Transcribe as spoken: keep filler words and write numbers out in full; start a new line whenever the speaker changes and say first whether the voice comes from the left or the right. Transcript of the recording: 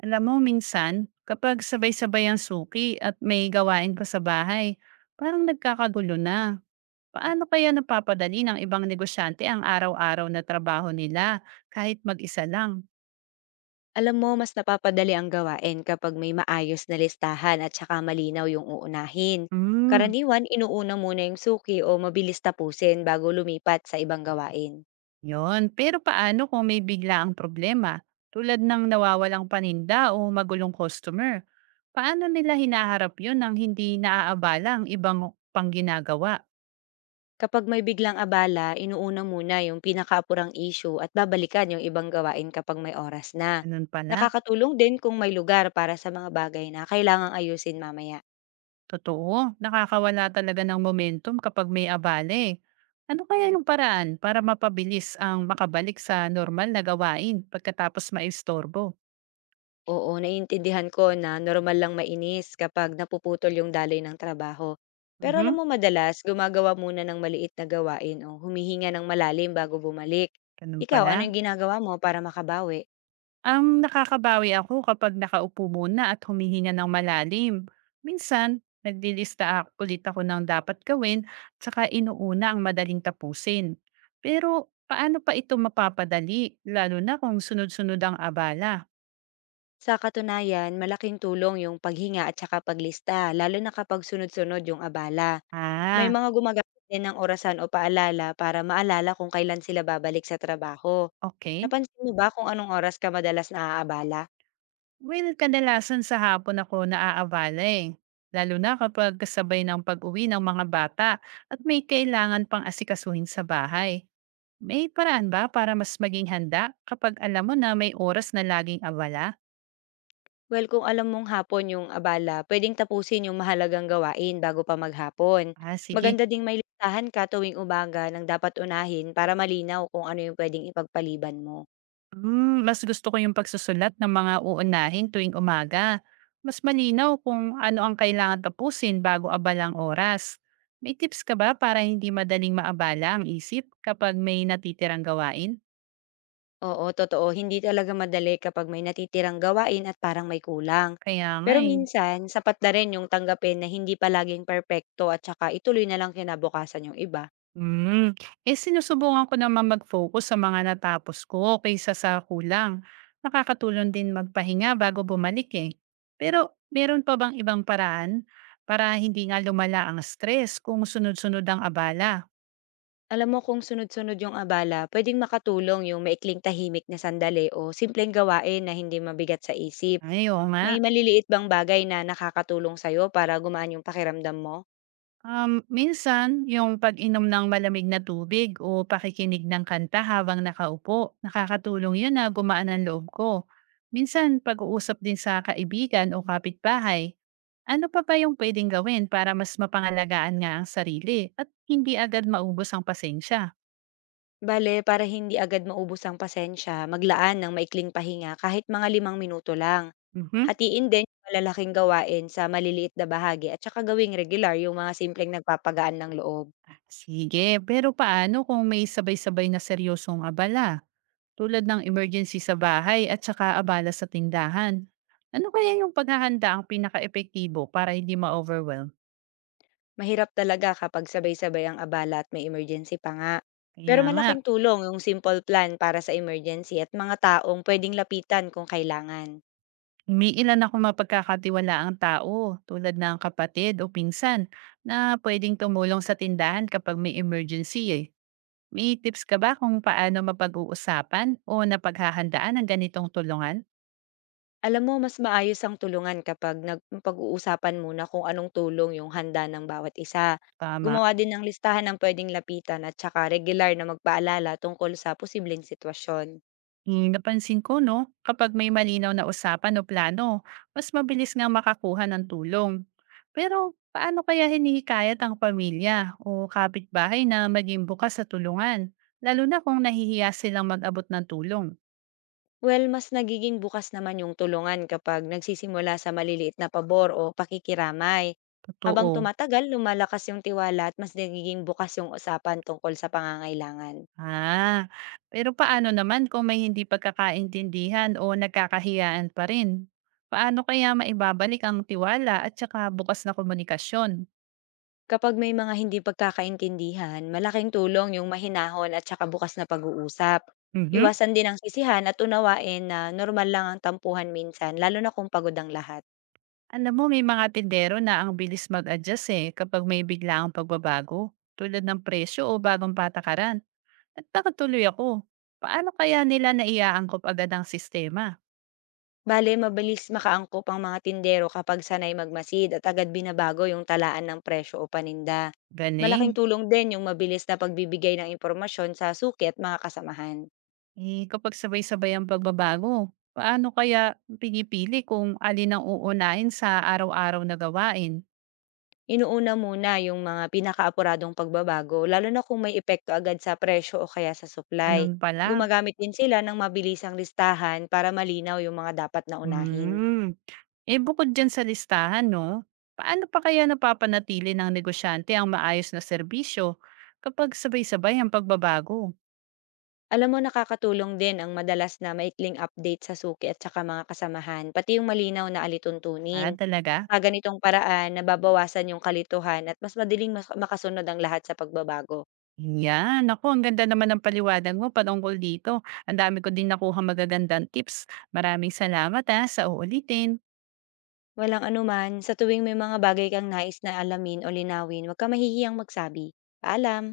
right: Alam mo minsan, kapag sabay-sabay ang suki at may gawain pa sa bahay, parang nagkakagulo na. Paano kaya napapadali ng ibang negosyante ang araw-araw na trabaho nila kahit mag-isa lang?
left: Alam mo, mas napapadali ang gawain kapag may maayos na listahan at saka malinaw yung uunahin.
right: Hmm,
left: Karaniwan, inuuna muna yung suki o mabilis tapusin bago lumipat sa ibang gawain.
right: yun. Pero paano kung may bigla ang problema tulad ng nawawalang paninda o magulong customer? Paano nila hinaharap yon nang hindi naaabala ang ibang pangginagawa ginagawa?
left: Kapag may biglang abala, inuuna muna yung pinakaapurang issue at babalikan yung ibang gawain kapag may oras na.
right: Ganun pala.
left: Nakakatulong din kung may lugar para sa mga bagay na kailangang ayusin mamaya.
right: Totoo, nakakawala talaga ng momentum kapag may abale. Ano kaya yung paraan para mapabilis ang makabalik sa normal na gawain pagkatapos maistorbo?
left: Oo, naiintindihan ko na normal lang mainis kapag napuputol yung daloy ng trabaho. Pero alam
right: Mhm,
left: mo madalas, gumagawa muna ng maliit na gawain o humihinga ng malalim bago bumalik.
right: ganun
left: Ikaw, ano
right: pala.
left: yung ginagawa mo para makabawi?
right: Um, nakakabawi ako kapag nakaupo muna at humihinga ng malalim. Minsan, naglilista ako ulit ako ng dapat gawin, tsaka inuuna ang madaling tapusin. Pero paano pa ito mapapadali, lalo na kung sunod-sunod ang abala?
left: Sa katunayan, malaking tulong yung paghinga at saka paglista, lalo na kapag sunod-sunod yung abala. May
right: Ah,
left: mga gumagamit din ng orasan o paalala para maalala kung kailan sila babalik sa trabaho.
right: okay.
left: Napansin mo ba kung anong oras ka madalas naaabala?
right: Well, kadalasan sa hapon ako naaabala eh. Lalo na kapag kasabay ng pag-uwi ng mga bata at may kailangan pang asikasuhin sa bahay. May paraan ba para mas maging handa kapag alam mo na may oras na laging abala?
left: Well, kung alam mong hapon yung abala, pwedeng tapusin yung mahalagang gawain bago pa maghapon.
right: Ah, sige.
left: Maganda ding may listahan ka tuwing umaga ng dapat unahin para malinaw kung ano yung pwedeng ipagpaliban mo.
right: Mm, mas gusto ko yung pagsusulat ng mga uunahin tuwing umaga. Mas malinaw kung ano ang kailangan tapusin bago abalang oras. May tips ka ba para hindi madaling maabala ang isip kapag may natitirang gawain?
left: Oo, totoo, hindi talaga madali kapag may natitirang gawain at parang may kulang.
right: Kaya nga
left: Pero
right: eh.
left: minsan, sapat na rin yung tanggapin na hindi palaging perpekto at saka ituloy na lang kinabukasan yung iba.
right: Hmm, eh, sinusubukan ko naman mag-focus sa mga natapos ko kaysa sa kulang. Nakakatulong din magpahinga bago bumalik eh. Pero meron pa bang ibang paraan para hindi nga lumala ang stress kung sunod-sunod ang abala?
left: Alam mo kung sunod-sunod yung abala, pwedeng makatulong yung maikling tahimik na sandali o simpleng gawain na hindi mabigat sa isip.
right: Ay, oo nga.
left: May maliliit bang bagay na nakakatulong sa'yo para gumaan yung pakiramdam mo?
right: Um, minsan, yung pag-inom ng malamig na tubig o pakikinig ng kanta habang nakaupo, nakakatulong yun na gumaan ang loob ko. Minsan, pag-uusap din sa kaibigan o kapitbahay. Ano pa ba yung pwedeng gawin para mas mapangalagaan nga ang sarili at hindi agad maubos ang pasensya?
left: Bale, para hindi agad maubos ang pasensya, maglaan ng maikling pahinga kahit mga limang minuto lang.
right: Mhm.
left: Hatiin din yung malalaking gawain sa maliliit na bahagi at saka gawing regular yung mga simpleng nagpapagaan ng loob.
right: Sige, pero paano kung may sabay-sabay na seryosong abala, tulad ng emergency sa bahay at saka abala sa tindahan? Ano kaya yung paghahanda ang pinaka-epektibo para hindi ma-overwhelm?
left: Mahirap talaga kapag sabay-sabay ang abala at may emergency pa nga.
right: Kaya
left: Pero
right: nga,
left: malaking tulong yung simple plan para sa emergency at mga taong pwedeng lapitan kung kailangan.
right: may ilan ako mapagkakatiwala ang tao tulad ng kapatid o pinsan na pwedeng tumulong sa tindahan kapag may emergency eh. May tips ka ba kung paano mapag-uusapan o napaghahandaan ang ganitong tulungan?
left: Alam mo, mas maayos ang tulungan kapag nagpag-uusapan muna kung anong tulong yung handa ng bawat isa.
right: Tama?
left: Gumawa din ng listahan ng pwedeng lapitan at saka regular na magpaalala tungkol sa posibleng sitwasyon.
right: Hmm, napansin ko, no, kapag may malinaw na usapan o plano, mas mabilis nga makakuha ng tulong. Pero paano kaya hinihikayat ang pamilya o kapitbahay na maging bukas sa tulungan, lalo na kung nahihiya silang mag-abot ng tulong?
left: Well, mas nagiging bukas naman yung tulungan kapag nagsisimula sa maliliit na pabor o pakikiramay. Habang
right: Totoo.
left: tumatagal, lumalakas yung tiwala at mas nagiging bukas yung usapan tungkol sa pangangailangan.
right: Ah, pero paano naman kung may hindi pagkakaintindihan o nagkakahiyaan pa rin? Paano kaya maibabalik ang tiwala at saka bukas na komunikasyon?
left: Kapag may mga hindi pagkakaintindihan, malaking tulong yung mahinahon at saka bukas na pag-uusap.
right: Mhm.
left: Iwasan din ang sisihan at unawain na normal lang ang tampuhan minsan, lalo na kung pagod ang lahat.
right: Alam mo, may mga tindero na ang bilis mag-adjust eh kapag may biglaang pagbabago, tulad ng presyo o bagong patakaran. At nakatuloy ako. Paano kaya nila naiaangkop agad ang sistema?
left: Bale, mabilis makaangkop ang mga tindero kapag sanay magmasid at agad binabago yung talaan ng presyo o paninda. Malaking
right: Galing.
left: tulong din yung mabilis na pagbibigay ng impormasyon sa suki at mga kasamahan.
right: Eh, kapag sabay-sabay ang pagbabago, paano kaya pinipili kung alin ang uunahin sa araw-araw na gawain?
left: Inuuna muna yung mga pinakaapuradong pagbabago, lalo na kung may epekto agad sa presyo o kaya sa supply.
right: Ganun pala.
left: Gumagamit din sila ng mabilisang listahan para malinaw yung mga dapat na unahin.
right: Hmm. Eh, bukod diyan sa listahan 'no, paano pa kaya napapanatili ng negosyante ang maayos na serbisyo kapag sabay-sabay ang pagbabago?
left: Alam mo, nakakatulong din ang madalas na maikling update sa suki at saka mga kasamahan, pati yung malinaw na
right: Ah,
left: alituntunin.
right: talaga?
left: Sa ganitong paraan nababawasan yung kalituhan at mas madaling mas makasunod ang lahat sa pagbabago.
right: Yan, naku ang ganda naman ng paliwanag mo patungkol dito. Ang dami ko din nakuhang magagandang tips. Maraming salamat, ah, sa uulitin.
left: Walang anuman, sa tuwing may mga bagay kang nais na alamin o linawin, huwag kang mahihiyang magsabi. Paalam!